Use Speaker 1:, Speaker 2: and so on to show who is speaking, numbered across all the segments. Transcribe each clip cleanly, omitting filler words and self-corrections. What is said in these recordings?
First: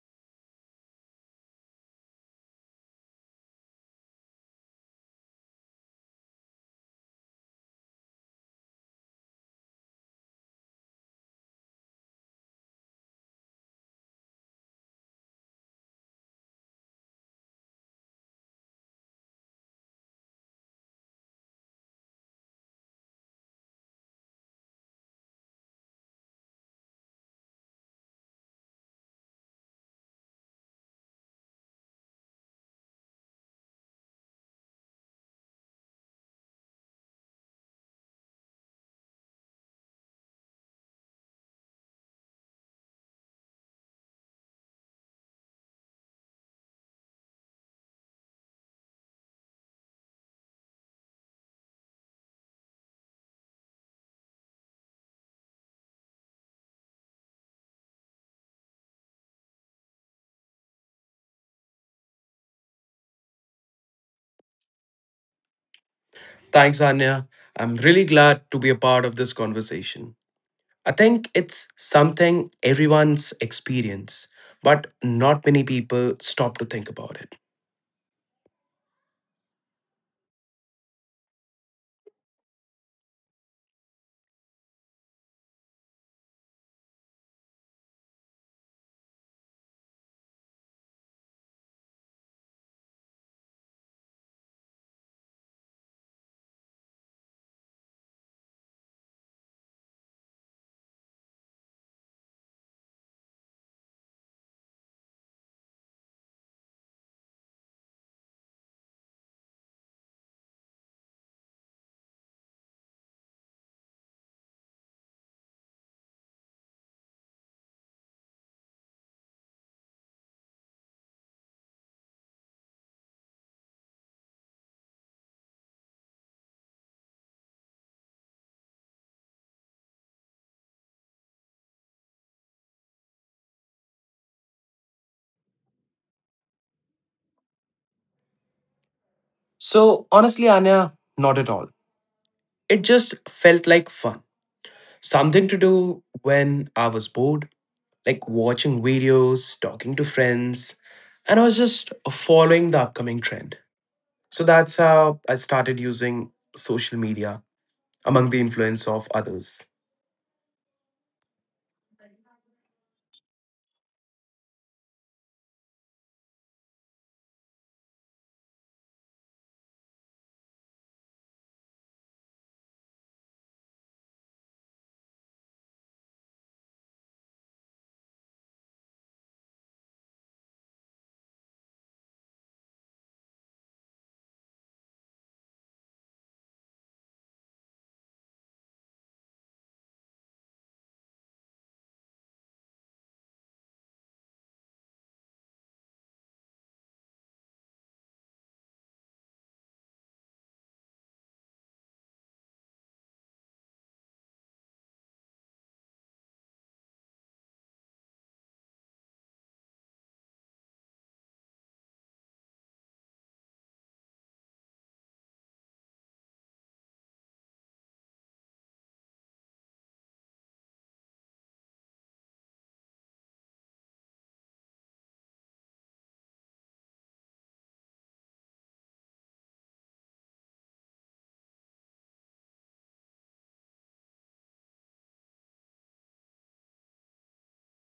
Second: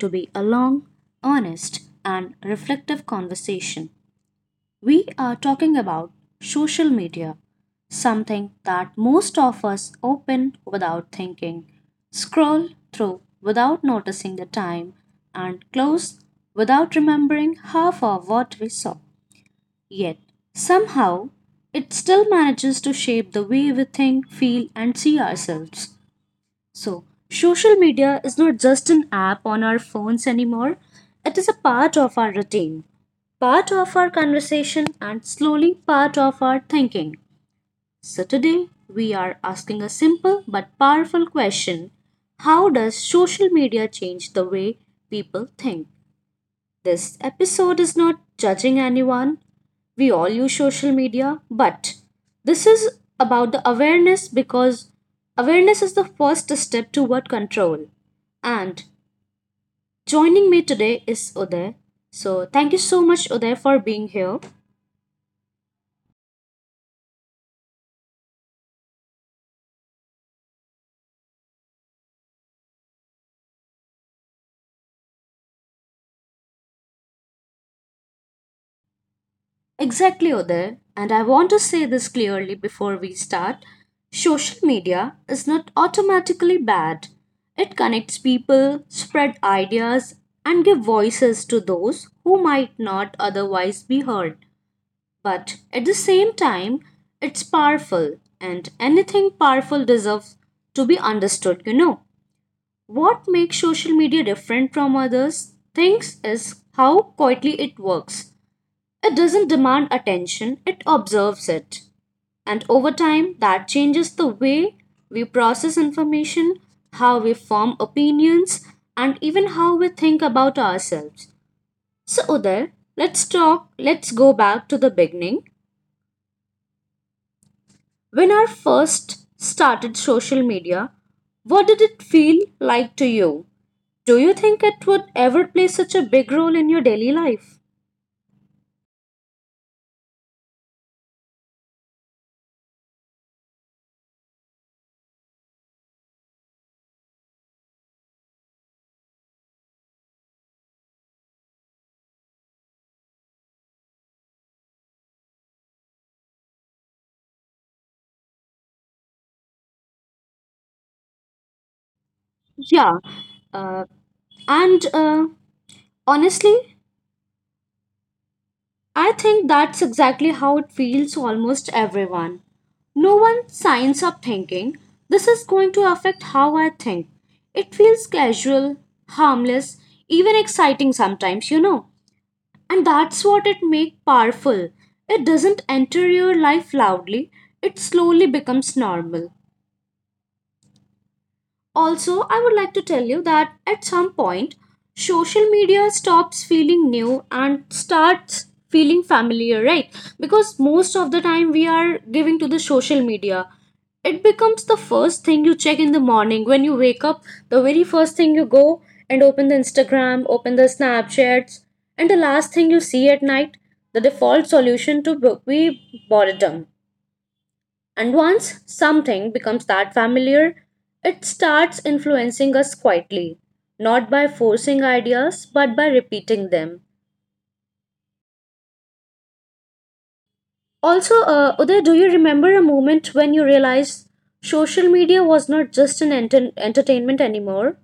Speaker 1: to be a long, honest, and reflective conversation. We are talking about social media, something that most of us open without thinking, scroll through without noticing the time, and close without remembering half of what we saw. Yet, somehow, it still manages to shape the way we think, feel, and see ourselves. So, social media is not just an app on our phones anymore, it is a part of our routine, part of our conversation, and slowly part of our thinking. So, today we are asking a simple but powerful question. How does social media change the way people think? This episode is not judging anyone. We all use social media, but this is about the awareness because awareness is the first step toward control. And joining me today is Uday. So, thank you so much, Uday, for being here.
Speaker 2: Thanks, Anya. I'm really glad to be a part of this conversation. I think it's something everyone's experience, but not many people stop to think about it.
Speaker 1: Exactly, Uday. And I want to say this clearly before we start. Social media is not automatically bad. It connects people, spread ideas, and give voices to those who might not otherwise be heard. But at the same time, it's powerful, and anything powerful deserves to be understood, you know. What makes social media different from others things is how quietly it works. It doesn't demand attention, it observes it. And over time, that changes the way we process information, how we form opinions, and even how we think about ourselves. So, Uday, let's go back to the beginning. When our first started social media, what did it feel like to you? Do you think it would ever play such a big role in your daily life?
Speaker 2: So, honestly, Anya, not at all. It just felt like fun. Something to do when I was bored, like watching videos, talking to friends, and I was just following the upcoming trend. So that's how I started using social media among the influence of others.
Speaker 1: Yeah, uh, and honestly, I think that's exactly how it feels almost everyone. No one signs up thinking, this is going to affect how I think. It feels casual, harmless, even exciting sometimes, you know. And that's what it makes powerful. It doesn't enter your life loudly, it slowly becomes normal. Also, I would like to tell you that at some point, social media stops feeling new and starts feeling familiar, right? Because most of the time we are giving to the social media. It becomes the first thing you check in the morning when you wake up, the very first thing you go and open the Instagram, open the Snapchats, and the last thing you see at night, the default solution to be boredom. And once something becomes that familiar, it starts influencing us quietly, not by forcing ideas but by repeating them. Also, Uday, do you remember a moment when you realized social media was not just an entertainment anymore?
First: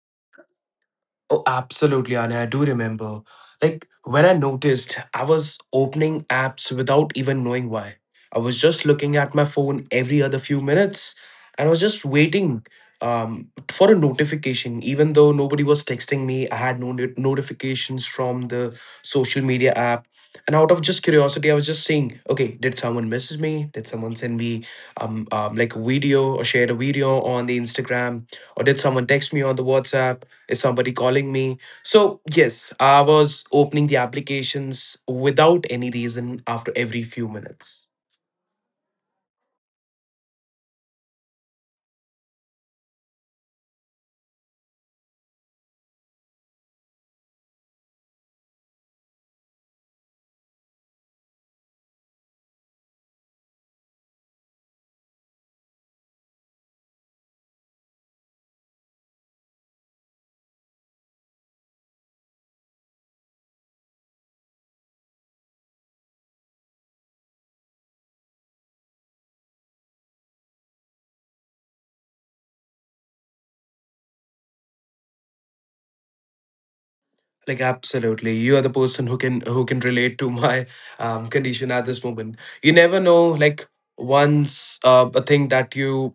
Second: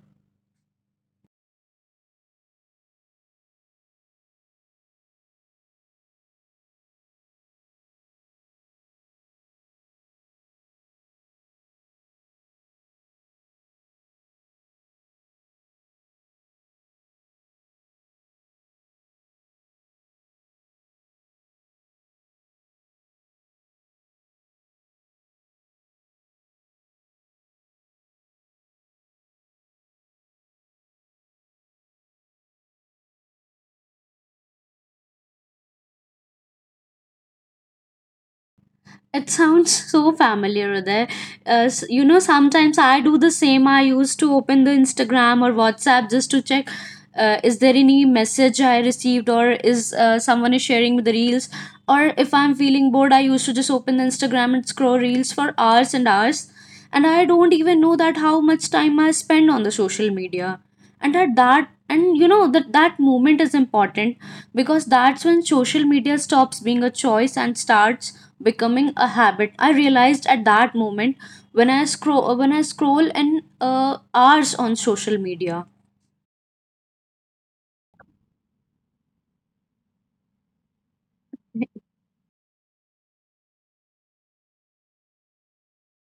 Speaker 2: Oh, absolutely, Anya. I do remember. Like when I noticed, I was opening apps without even knowing why. I was just looking at my phone every other few minutes, and I was just waiting for a notification. Even though nobody was texting me, I had no notifications from the social media app. And out of just curiosity, I was just saying, "Okay, did someone message me? Did someone send me like a video or shared a video on the Instagram, or did someone text me on the WhatsApp?" Is somebody calling me? So, yes, I was opening the applications without any reason after every few minutes.
Speaker 1: It sounds so familiar, Uday. You know, sometimes I do the same. I used to open the Instagram or WhatsApp just to check, is there any message I received or is someone is sharing with the reels. Or if I'm feeling bored, I used to just open the Instagram and scroll reels for hours and hours. And I don't even know that how much time I spend on the social media. And at that, and you know that moment is important because that's when social media stops being a choice and starts becoming a habit. I realized at that moment when I scroll, when I scroll in hours on social media.
Speaker 2: Like, absolutely, you are the person who can relate to my condition at this moment. You never know, like, once a thing that you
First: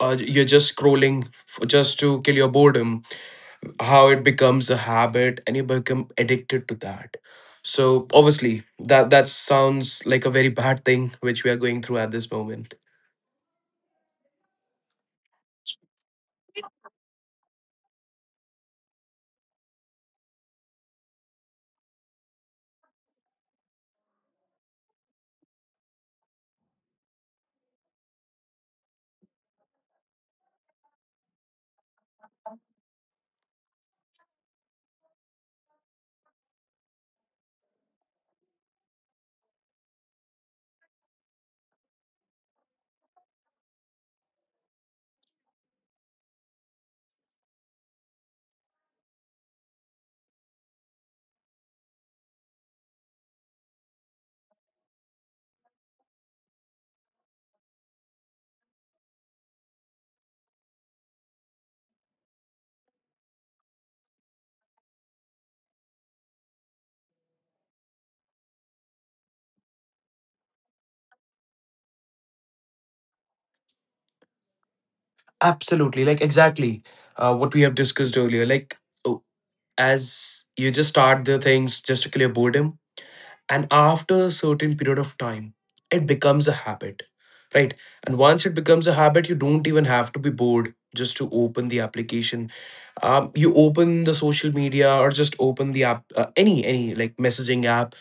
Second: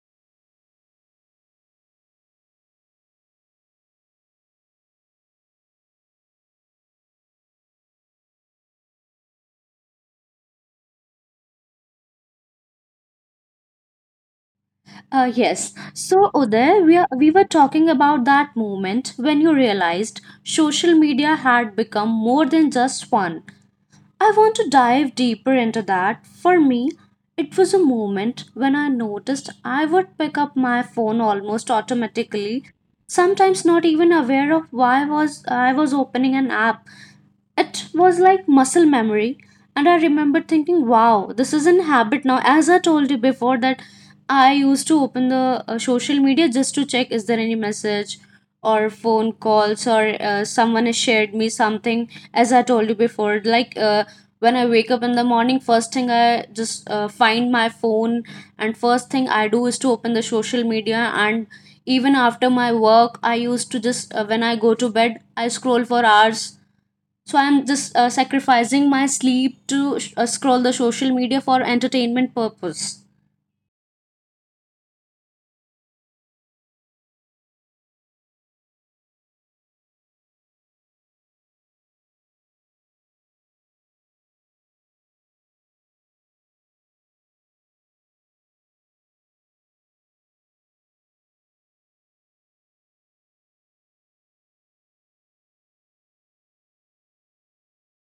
Speaker 2: uh, you're just scrolling just to kill your boredom, how it becomes a habit and you become addicted to that. So obviously, that sounds like a very bad thing which we are going through at this moment.
Speaker 1: Yes. So, Uday, we were talking about that moment when you realized social media had become more than just fun. I want to dive deeper into that. For me, it was a moment when I noticed I would pick up my phone almost automatically, sometimes not even aware of why was I was opening an app. It was like muscle memory, and I remember thinking, wow, this is an habit now. As I told you before, that I used to open the social media just to check is there any message or phone calls or someone has shared me something. As I told you before, like when I wake up in the morning, first thing I just find my phone, and first thing I do is to open the social media. And even after my work, I used to just, when I go to bed I scroll for hours. So I'm just sacrificing my sleep to scroll the social media for entertainment purpose.
Speaker 2: Absolutely, like, exactly what we have discussed earlier. Like, oh, as you just start the things just to clear boredom, and after a certain period of time, it becomes a habit, right? And once it becomes a habit, you don't even have to be bored just to open the application. You open the social media or just open the app, any like messaging app,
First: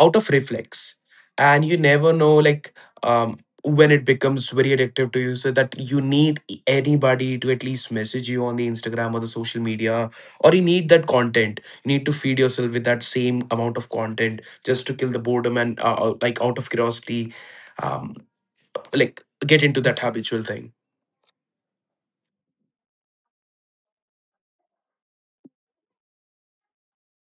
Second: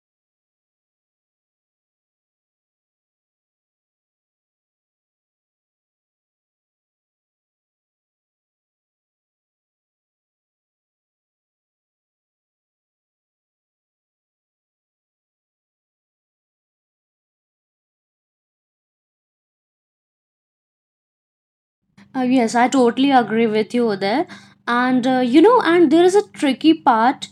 Speaker 2: out of reflex, and you never know, like, um when it becomes very addictive to you, so that you need anybody to at least message you on the Instagram or the social media, or you need that content. You need to feed yourself with that same amount of content just to kill the boredom, and, like, out of curiosity, um like, get into that habitual thing.
Speaker 1: Yes I totally agree with you there. And you know, and there is a tricky part.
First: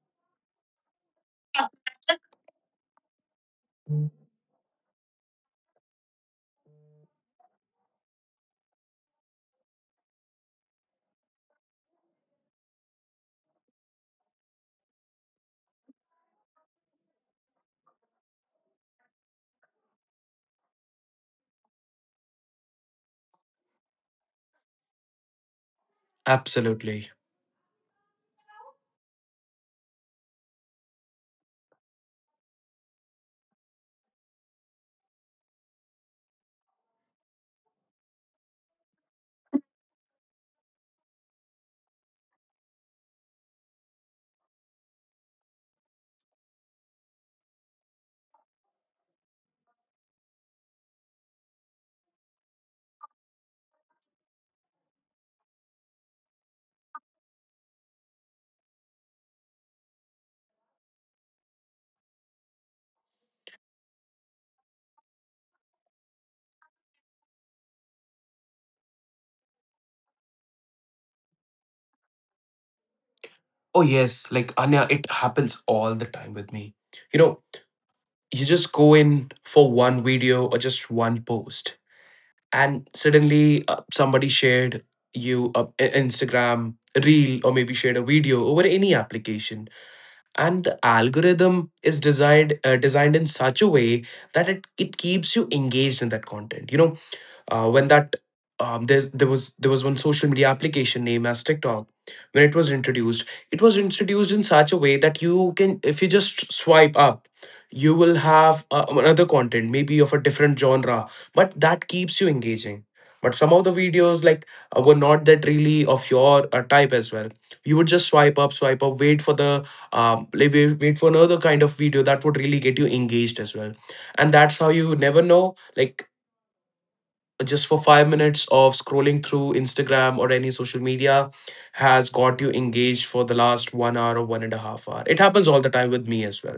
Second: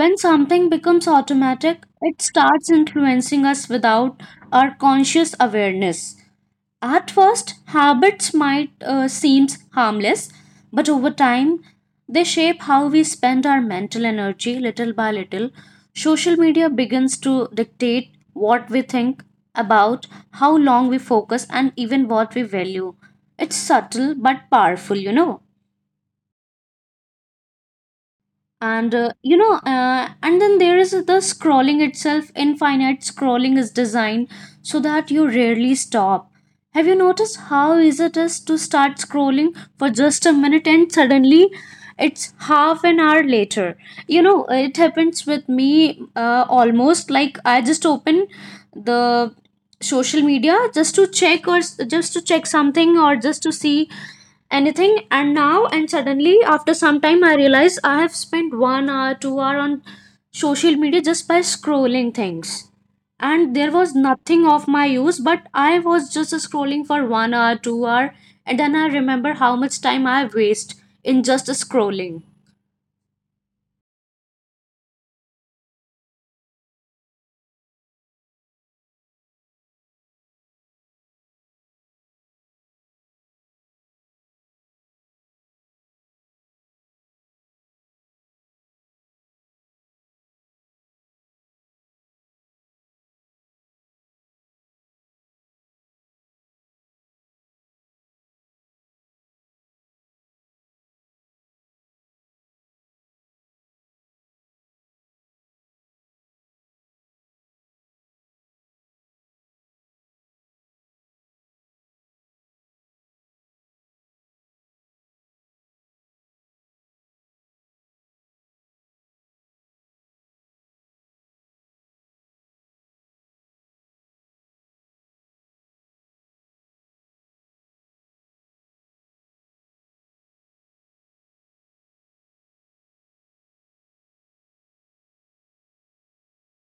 Speaker 1: When something becomes automatic, it starts influencing us without our conscious awareness. At first, habits might seem harmless, but over time, they shape how we spend our mental energy little by little. Social media begins to dictate what we think about, how long we focus, and even what we value. It's subtle but powerful, you know.
Speaker 2: Absolutely.
Speaker 1: And you know, and then there is the scrolling itself. Infinite scrolling is designed so that you rarely stop. Have you noticed how easy it is to start scrolling for just a minute and suddenly it's half an hour later? You know, it happens with me, almost like I just open the social media just to check or just to check something or just to see anything. And now and suddenly after some time I realize I have spent 1 hour 2 hour on social media just by scrolling things. And there was nothing of my use, but I was just scrolling for 1 hour 2 hour. And then I remember how much time I waste in just scrolling.
Speaker 2: Oh, yes. Like, Anya, it happens all the time with me. You know, you just go in for one video or just one post, and suddenly somebody shared you a- Instagram reel or maybe shared a video over any application, and the algorithm is designed in such a way that it keeps you engaged in that content, you know. When that There was one social media application named as TikTok. When it was introduced in such a way that you can, if you just swipe up, you will have another content, maybe of a different genre, but that keeps you engaging. But some of the videos, like, were not that really of your type as well. You would just swipe up, wait for the like, wait for another kind of video that would really get you engaged as well. And that's how you never know, like, just for 5 minutes of scrolling through Instagram or any social media has got you engaged for the last one hour or one and a half hour. It happens all the time with me as well.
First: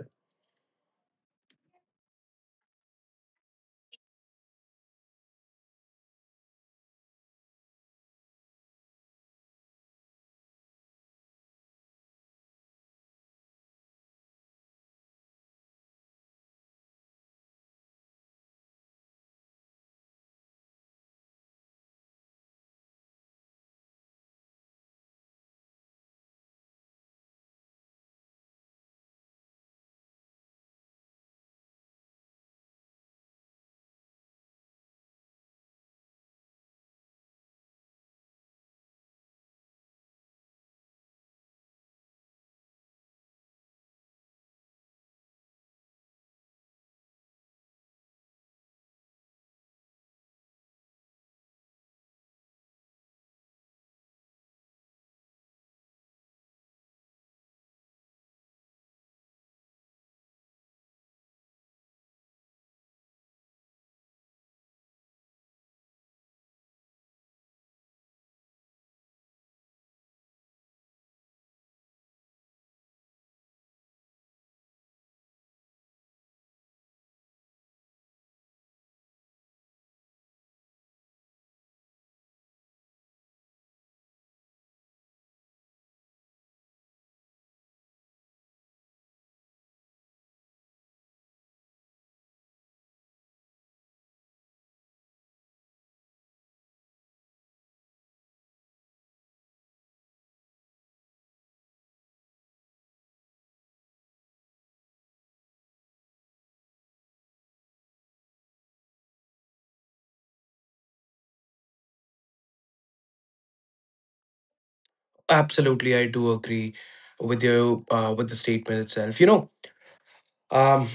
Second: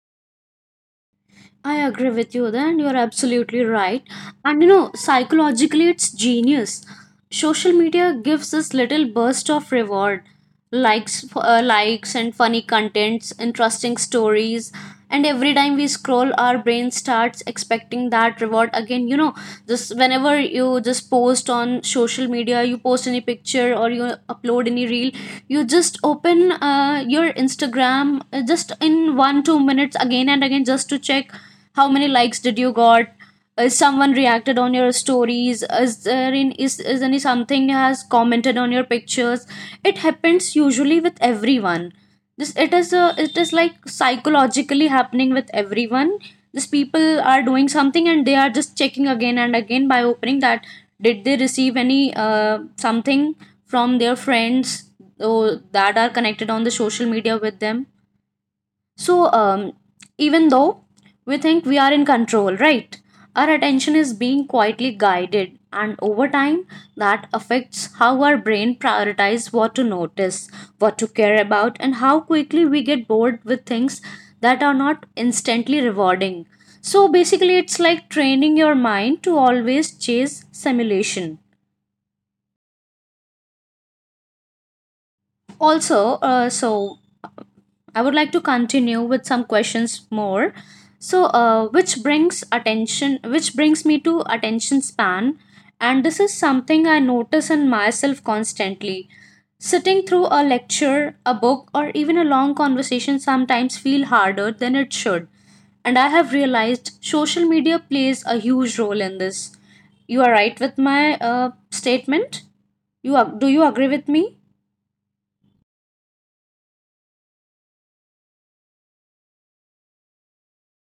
Speaker 1: I agree with you then. You're absolutely right. And you know, psychologically, it's genius. Social media gives us little burst of reward, likes, and funny contents, interesting stories. And every time we scroll, our brain starts expecting that reward again. You know, just whenever you just post on social media, you post any picture or you upload any reel, you just open your Instagram just in 1 2 minutes again and again just to check how many likes did you got, is someone reacted on your stories, is there in is any something has commented on your pictures? It happens usually with everyone. This it is like psychologically happening with everyone. These people are doing something and they are just checking again and again by opening that, did they receive any, something from their friends or that are connected on the social media with them. So, um, even though we think we are in control, right? Our attention is being quietly guided, and over time, that affects how our brain prioritizes what to notice, what to care about, and how quickly we get bored with things that are not instantly rewarding. So, basically, it's like training your mind to always chase simulation. Also so I would like to continue with some questions more. So, which brings me to attention span. And this is something I notice in myself constantly. Sitting through a lecture, a book, or even a long conversation sometimes feel harder than it should. And I have realized social media plays a huge role in this. You are right with my statement. Do you agree with me?
Speaker 2: Absolutely, I do agree with you with the statement itself. You know, um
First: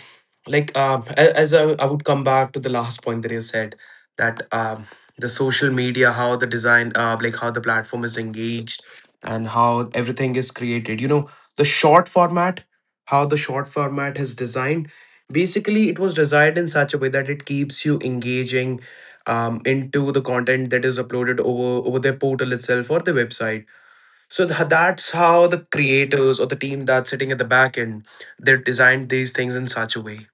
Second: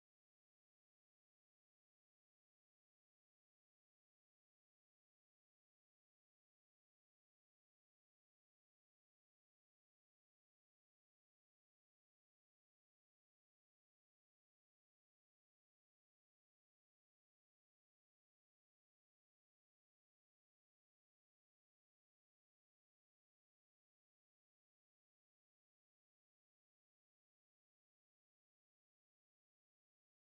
Speaker 2: like, as I would come back to the last point that you said, that the social media, how the design like how the platform is engaged, and how everything is created, you know. The short format how the short format is designed. Basically it was designed in such a way that it keeps you engaging, into the content that is uploaded over their portal itself or the website. So that's how the creators or the team that's sitting at the back end, they designed these things in such a way.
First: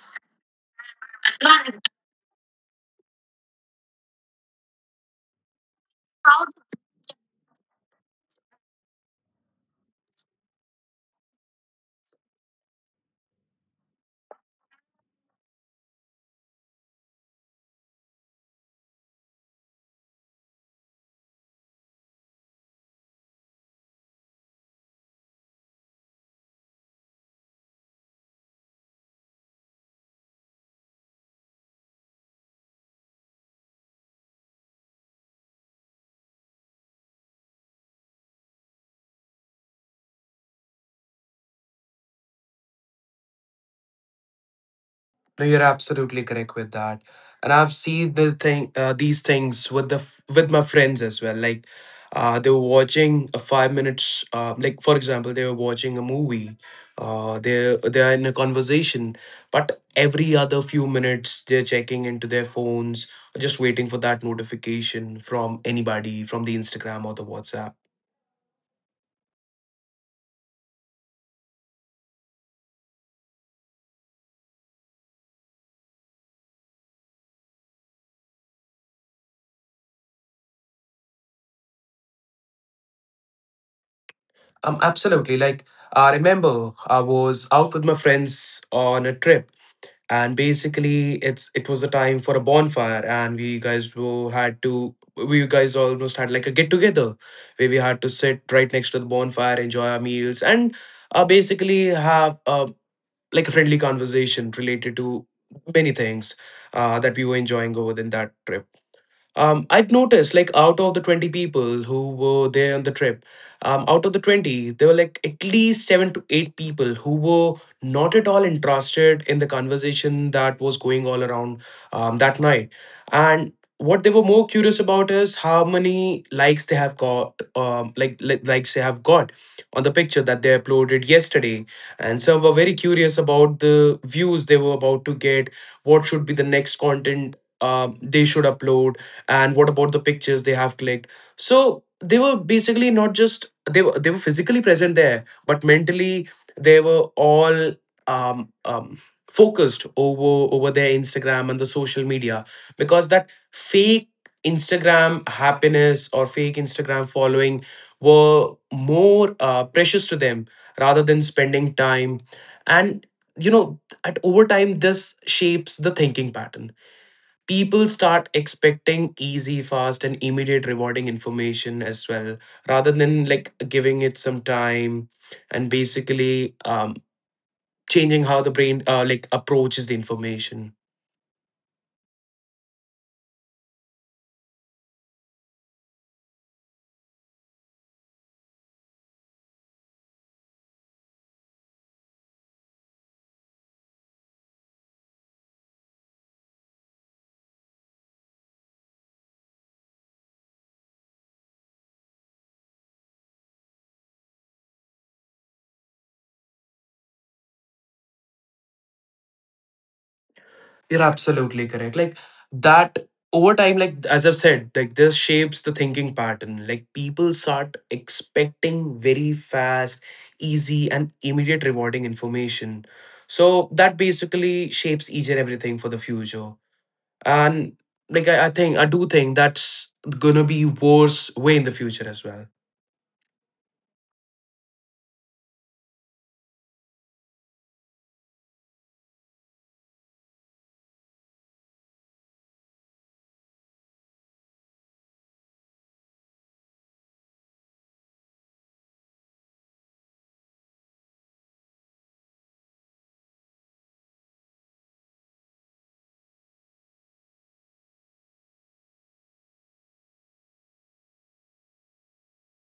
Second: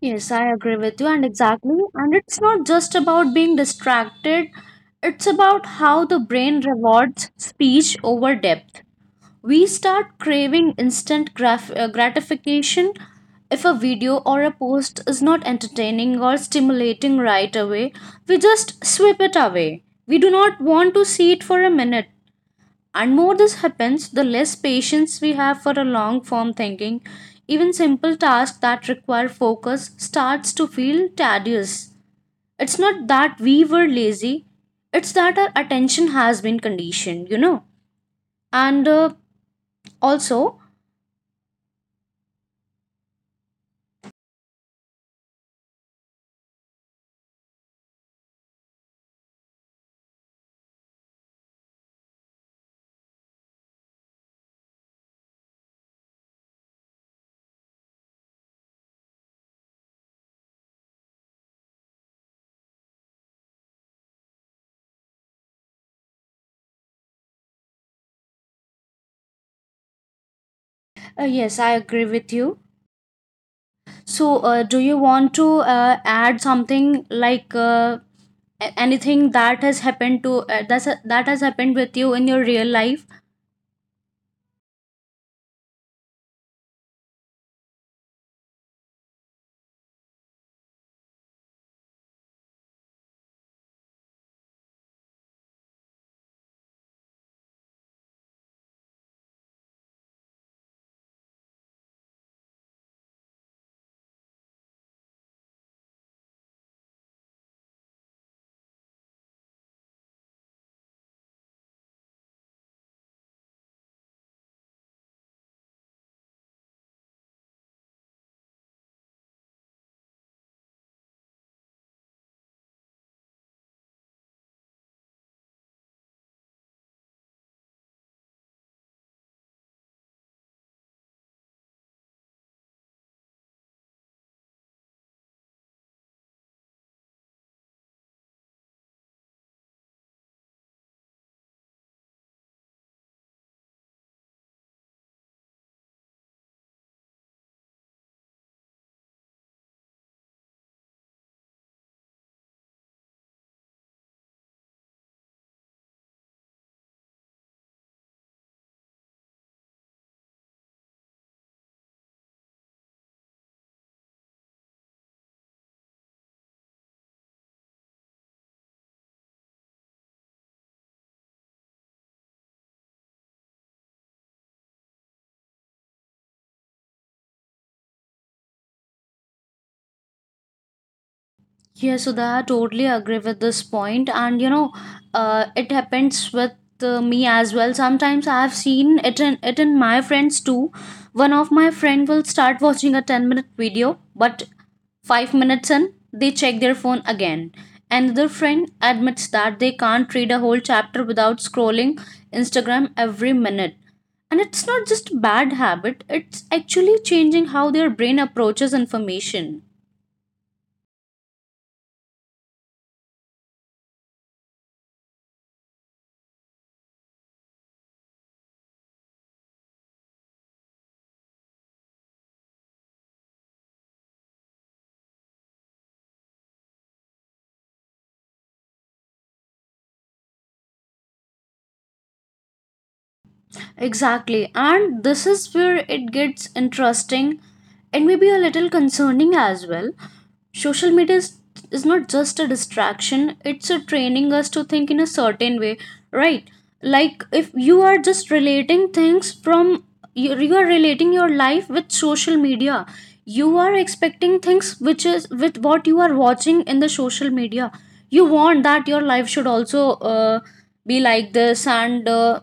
Speaker 1: Yes, I agree with you, and exactly. And it's not just about being distracted, it's about how the brain rewards speech over depth. We start craving instant gratification. If a video or a post is not entertaining or stimulating right away, we just sweep it away. We do not want to see it for a minute. And more this happens, the less patience we have for a long form thinking. Even simple tasks that require focus starts to feel tedious. It's not that we were lazy, it's that our attention has been conditioned, you know. And uh, also,
Speaker 2: No, you're absolutely correct with that. And I've seen these things with my friends as well. Like, they were watching a 5 minutes. Like, for example, they were watching a movie. They are in a conversation, but every other few minutes they're checking into their phones, just waiting for that notification from anybody from the Instagram or the WhatsApp.
Speaker 1: yes, I agree with you. So, do you want to add something like, anything that has happened to that has happened with you in your real life?
Speaker 2: Absolutely. Like, I remember I was out with my friends on a trip, and basically, it was the time for a bonfire, and we guys almost had like a get together where we had to sit right next to the bonfire, enjoy our meals, and basically have like a friendly conversation related to many things that we were enjoying over in that trip. I'd noticed, like, out of the 20 people who were there on the trip, out of the 20, there were like at least seven to eight people who were not at all interested in the conversation that was going all around that night. And what they were more curious about is how many likes they have got, like likes they have got on the picture that they uploaded yesterday. And some were very curious about the views they were about to get, what should be the next content they should upload, and what about the pictures they have clicked. So they were basically not just they were physically present there, but mentally they were all um, um focused over their Instagram and the social media, because that fake Instagram happiness or fake Instagram following were more precious to them rather than spending time. And, you know, at over time this shapes the thinking pattern. People start expecting easy, fast, and immediate rewarding information as well, rather than, like, giving it some time, and basically changing how the brain like approaches the information.
Speaker 1: Yeah, so that I totally agree with this point, and you know, it happens with me as well. Sometimes I have seen it in my friends too. One of my friend will start watching a 10 minute video, but 5 minutes in they check their phone again. Another friend admits that they can't read a whole chapter without scrolling Instagram every minute. And it's not just bad habit; it's actually changing how their brain approaches information.
Speaker 2: You're absolutely correct. Like that, over time, like, as I've said, like, this shapes the thinking pattern. Like, people start expecting very fast, easy, and immediate rewarding information. So that basically shapes each and everything for the future. And, like, I do think that's gonna be worse way in the future as well.
Speaker 1: Exactly. And this is where it gets interesting and maybe a little concerning as well. Social media is, is not just a distraction, it's a training us to think in a certain way, right? Like if you are just relating things from you, are relating your life with social media. You are expecting things which is with what you are watching in the social media. You want that your life should also be like this, and uh,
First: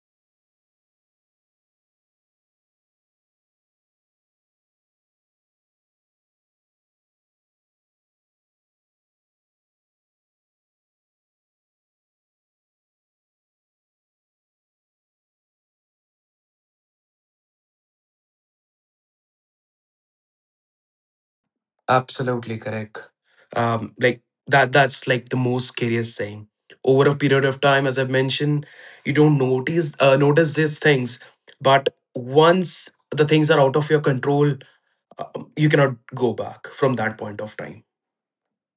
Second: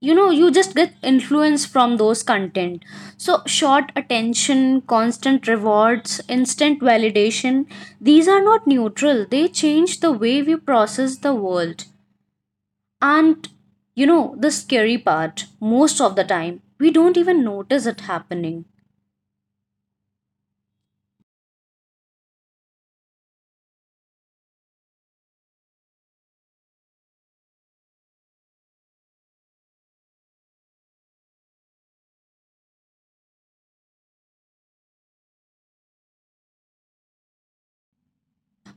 Speaker 1: you know you just get influence from those content. So short attention, constant rewards, instant validation, these are not neutral, they change the way we process the world. And the scary part, most of the time we don't even notice it happening.
Speaker 2: Absolutely correct. Like, that's like the most scariest thing. Over a period of time, as I mentioned, you don't notice these things, but once the things are out of your control, you cannot go back from that point of time.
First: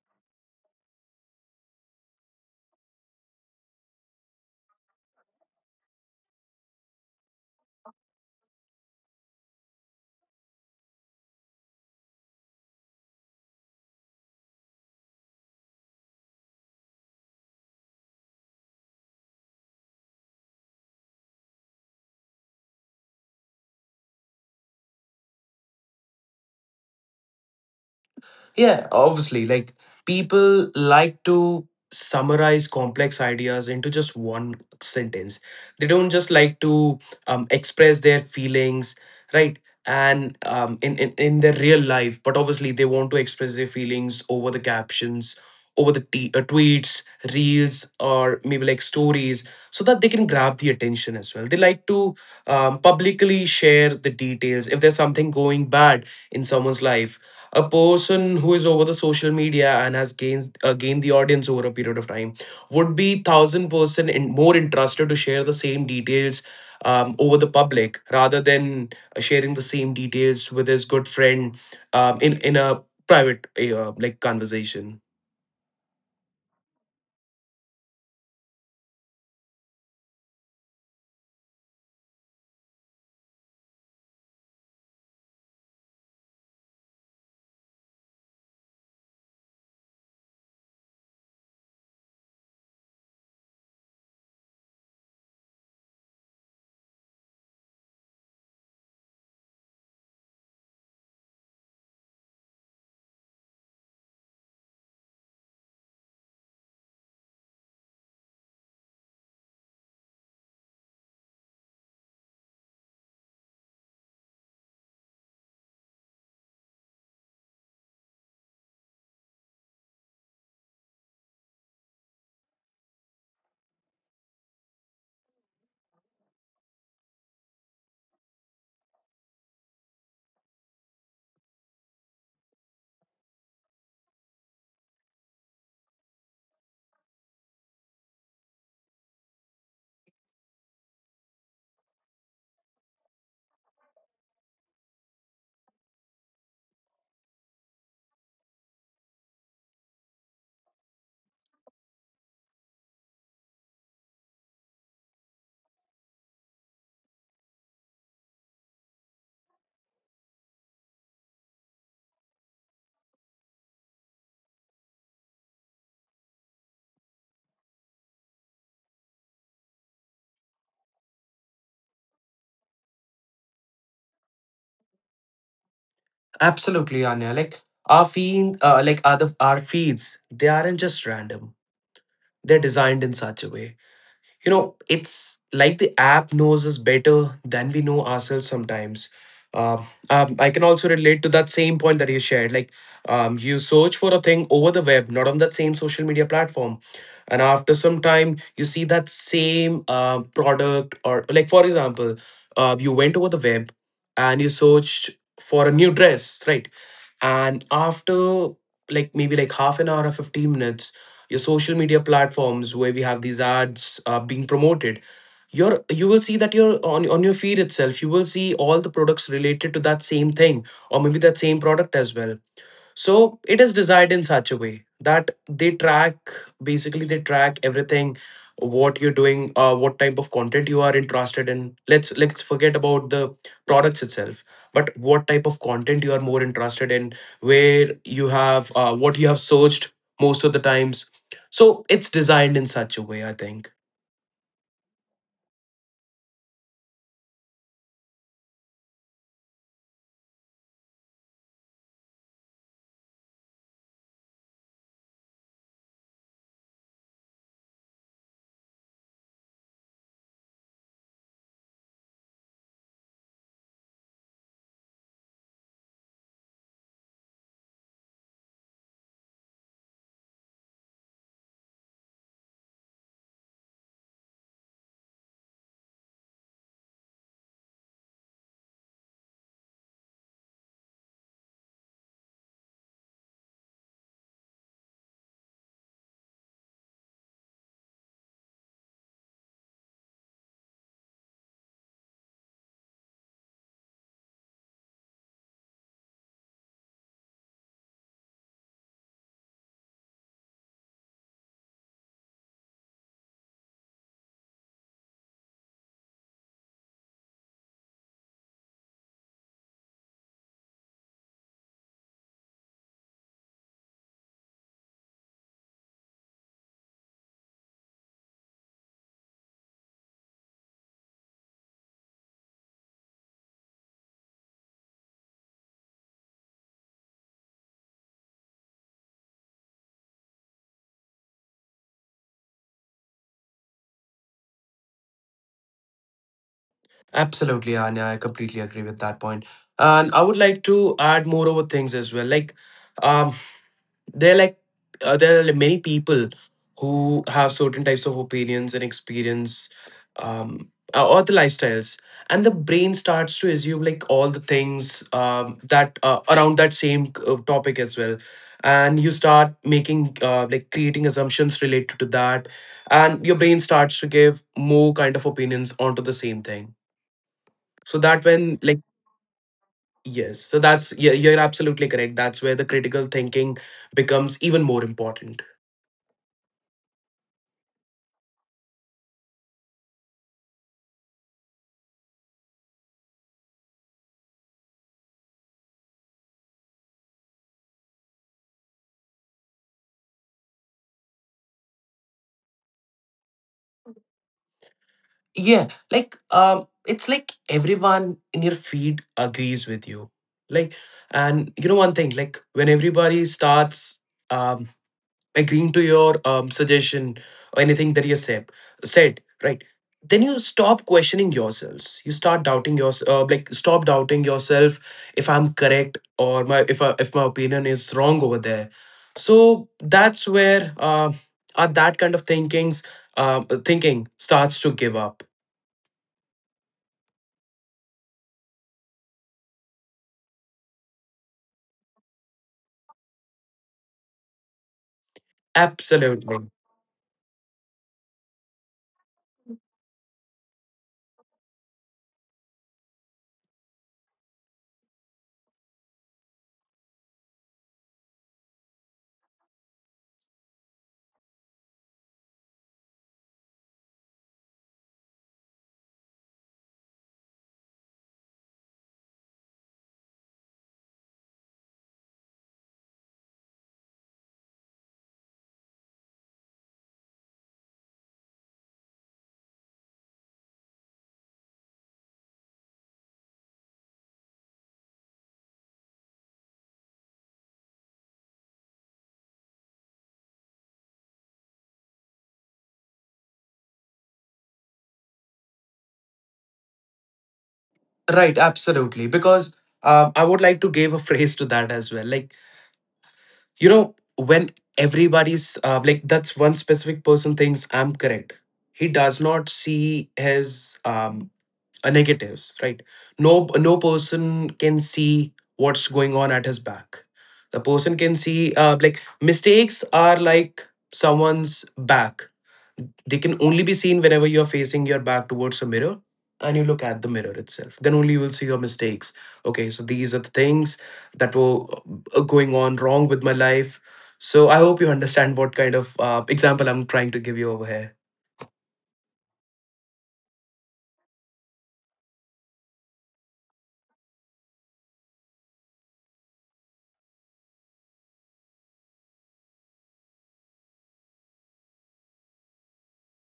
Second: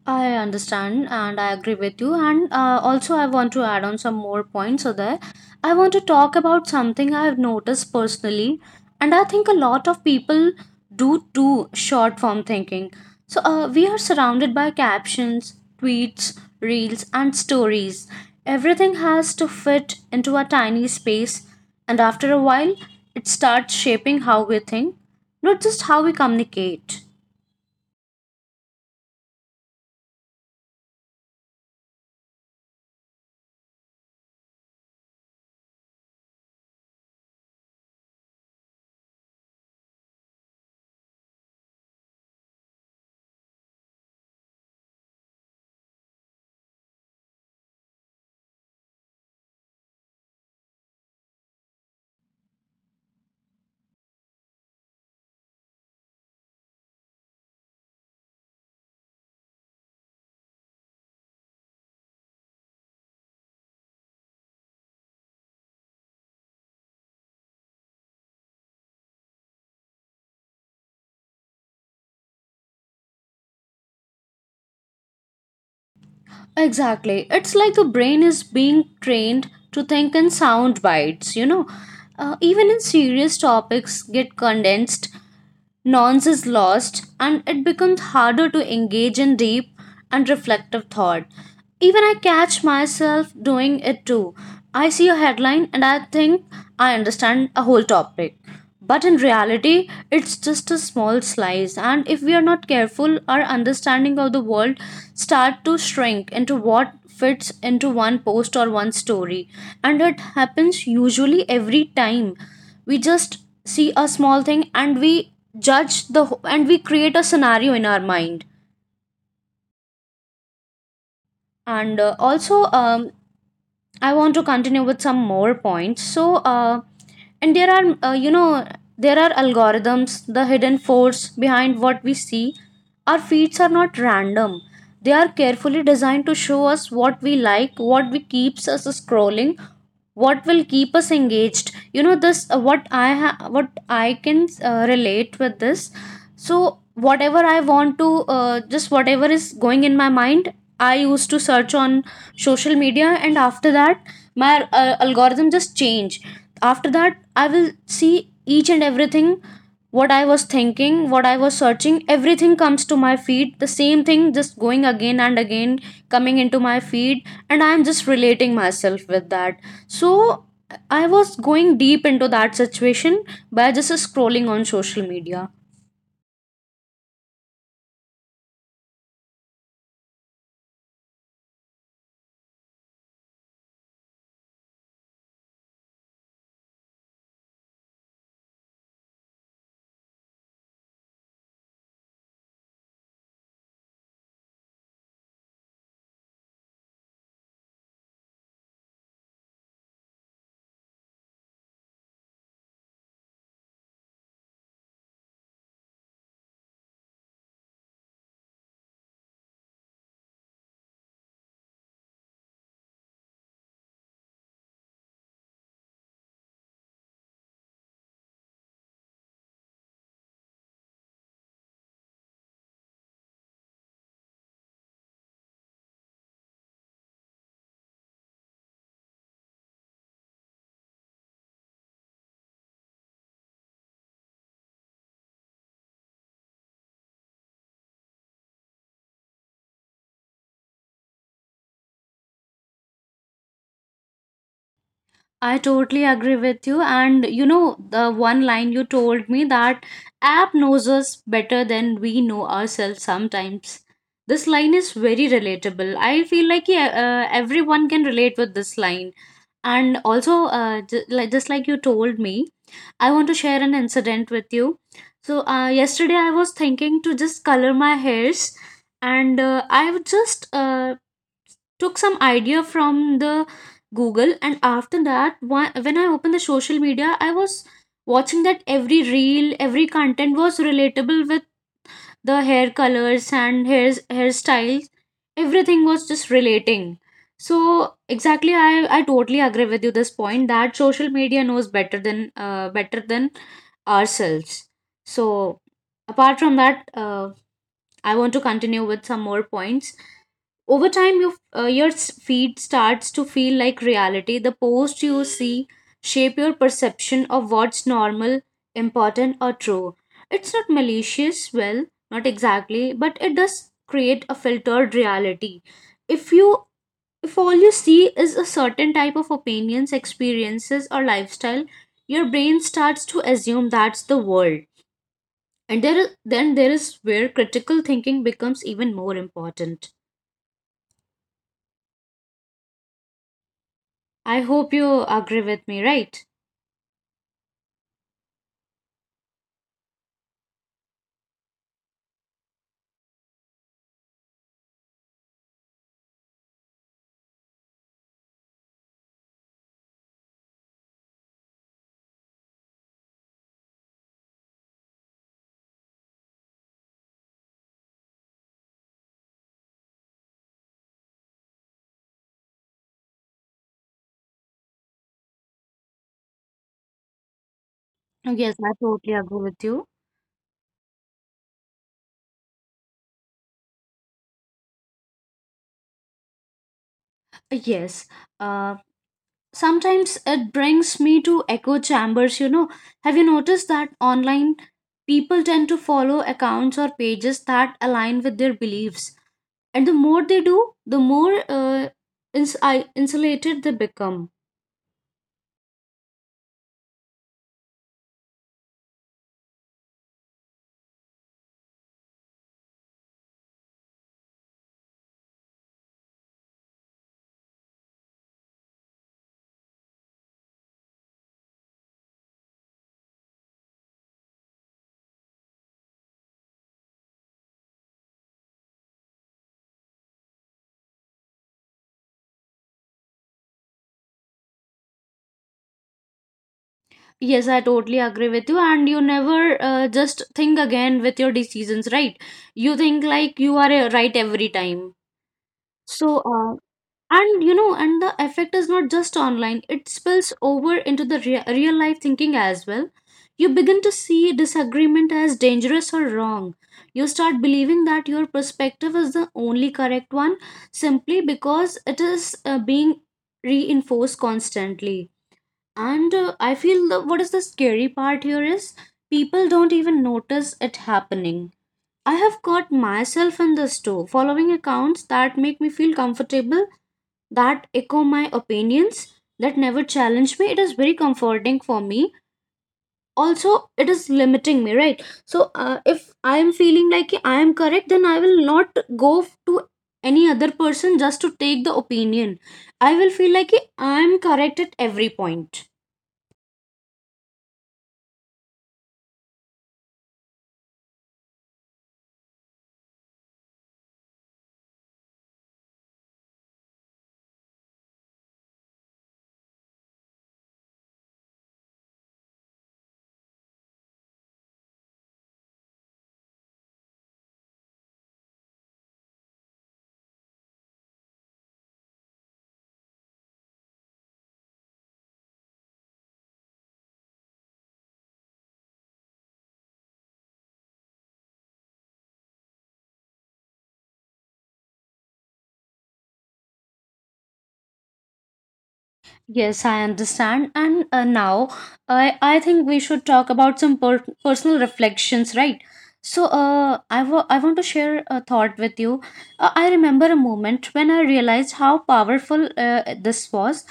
Speaker 1: I understand and I agree with you. And also, I want to add on some more points. So, there, I want to talk about something I have noticed personally, and I think a lot of people do too: short form thinking. So, we are surrounded by captions, tweets, reels, and stories. Everything has to fit into a tiny space, and after a while, it starts shaping how we think, not just how we communicate.
Speaker 2: Yeah, obviously, like, people like to summarize complex ideas into just one sentence. They don't just like to express their feelings, right? And in their real life, but obviously they want to express their feelings over the captions, over the tweets, reels, or maybe like stories, so that they can grab the attention as well. They like to publicly share the details. If there's something going bad in someone's life, a person who is over the social media and has gained the audience over a period of time would be 1000% more interested to share the same details over the public rather than sharing the same details with his good friend in a private like conversation.
Speaker 1: Exactly. It's like a brain is being trained to think in sound bites, Even in serious topics get condensed, nuance is lost, and it becomes harder to engage in deep and reflective thought. Even I catch myself doing it too. I see a headline and I think I understand a whole topic. But in reality, it's just a small slice, and if we are not careful, our understanding of the world start to shrink into what fits into one post or one story. And it happens usually every time we just see a small thing and we and we create a scenario in our mind. And also I want to continue with some more points. So, and there are, there are algorithms, the hidden force behind what we see. Our feeds are not random. They are carefully designed to show us what we like, what we keeps us scrolling, what will keep us engaged. This what I can relate with this. So, whatever I want to, just whatever is going in my mind, I used to search on social media, and after that my algorithm just change. After that I will see each and everything, what I was thinking, what I was searching, everything comes to my feed, the same thing just going again and again, coming into my feed, and I am just relating myself with that. So I was going deep into that situation by just scrolling on social media.
Speaker 2: Absolutely, Anya. Like, our feeds, they aren't just random. They're designed in such a way. You know, it's like the app knows us better than we know ourselves sometimes. I can also relate to that same point that you shared. Like, you search for a thing over the web, not on that same social media platform. And after some time, you see that same product, or, like, for example, you went over the web and you searched for a new dress, right? And after like maybe like half an hour or 15 minutes, your social media platforms where we have these ads being promoted, you will see that you're on your feed itself. You will see all the products related to that same thing, or maybe that same product as well. So it is designed in such a way that they track. Basically, they track everything, what you're doing, what type of content you are interested in. Let's forget about the products itself, but what type of content you are more interested in, where you have what you have searched most of the times. So it's designed in such a way, I think.
Speaker 1: I totally agree with you. And, the one line you told me, that app knows us better than we know ourselves sometimes. This line is very relatable. I feel like yeah, everyone can relate with this line. And also, like, just like you told me, I want to share an incident with you. So, yesterday I was thinking to just color my hairs, and I would just took some idea from the Google, and after that when I opened the social media, I was watching that every reel, every content was relatable with the hair colors and hairstyles, everything was just relating. So exactly, I totally agree with you this point, that social media knows better than ourselves. So apart from that, I want to continue with some more points. Over time, your, feed starts to feel like reality. The posts you see shape your perception of what's normal, important, or true. It's not malicious, well, not exactly, but it does create a filtered reality. If you if all you see is a certain type of opinions, experiences, or lifestyle, your brain starts to assume that's the world, and then there is where critical thinking becomes even more important. I hope you agree with me, right?
Speaker 2: Absolutely, Anya, I completely agree with that point, and I would like to add more over things as well. Like, um there are like, there are like many people who have certain types of opinions and experience. um or the lifestyles, and the brain starts to assume like all the things, that around that same topic as well. And you start making, like, creating assumptions related to that, and your brain starts to give more kind of opinions onto the same thing. So that
Speaker 1: Yes, I
Speaker 2: when, like.
Speaker 1: totally agree with you.
Speaker 2: Yes, so that's, yeah, you're absolutely correct. That's where the critical thinking becomes even more important.
Speaker 1: Yes. Uh, Sometimes it brings me to echo chambers, Have you noticed that online people tend to follow accounts or pages that align with their beliefs? And the more they do, the more insulated they become.
Speaker 2: Yeah, like, it's like everyone in your feed agrees with you. Like, and you know one thing, like when everybody starts um agreeing to your suggestion or anything that you said, right, then you stop questioning yourselves, you start doubting yourself, like, stop doubting yourself if I'm correct, or my if I, if my opinion is wrong over there. So that's where, that kind of thinking starts to give up.
Speaker 1: Yes, I totally agree with you. And you never just think again with your decisions, right? You think like you are right every time. So,
Speaker 2: Absolutely.
Speaker 1: and, and the effect is not just online, it spills over into the real life thinking as well. You begin to see disagreement as dangerous or wrong. You start believing that your perspective is the only correct one simply because it is being reinforced constantly. And I feel the, what is the scary part here is people don't even notice it happening. I have caught myself in the store following accounts that make me feel comfortable, that echo my opinions, that never challenge me. It is very comforting for me. Also, it is limiting me, right? So, if I am feeling like I am correct, then I will not go to any other person just to take the opinion. I will feel like I am correct at every point.
Speaker 2: Right, absolutely. Because, I would like to give a phrase to that as well. Like, you know, when everybody's, like, that's one specific person thinks I'm correct. He does not see his, negatives, right? No, no person can see what's going on at his back. The person can see, like, mistakes are like someone's back. They can only be seen whenever you're facing your back towards a mirror, and you look at the mirror itself, then only you will see your mistakes. Okay, so these are the things that were, going on wrong with my life. So I hope you understand what kind of example I'm trying to give you over here.
Speaker 1: Yes, I understand. And now I think we should talk about some personal reflections, right? So I want to share a thought with you. I remember a moment when I realized how powerful this was.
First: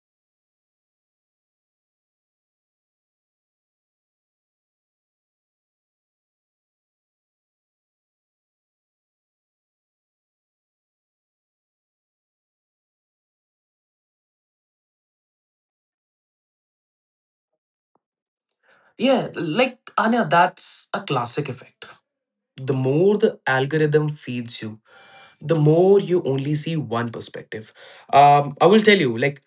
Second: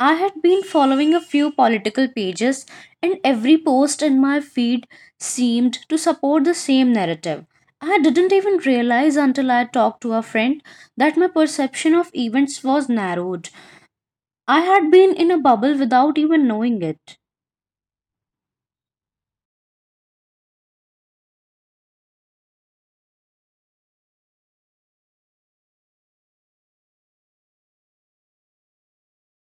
Speaker 1: I had been following a few political pages, and every post in my feed seemed to support the same narrative. I didn't even realize until I talked to a friend that my perception of events was narrowed. I had been in a bubble without even knowing it.
Speaker 2: Yeah, like Anya, that's a classic effect. The more the algorithm feeds you, the more you only see one perspective. I will tell you, like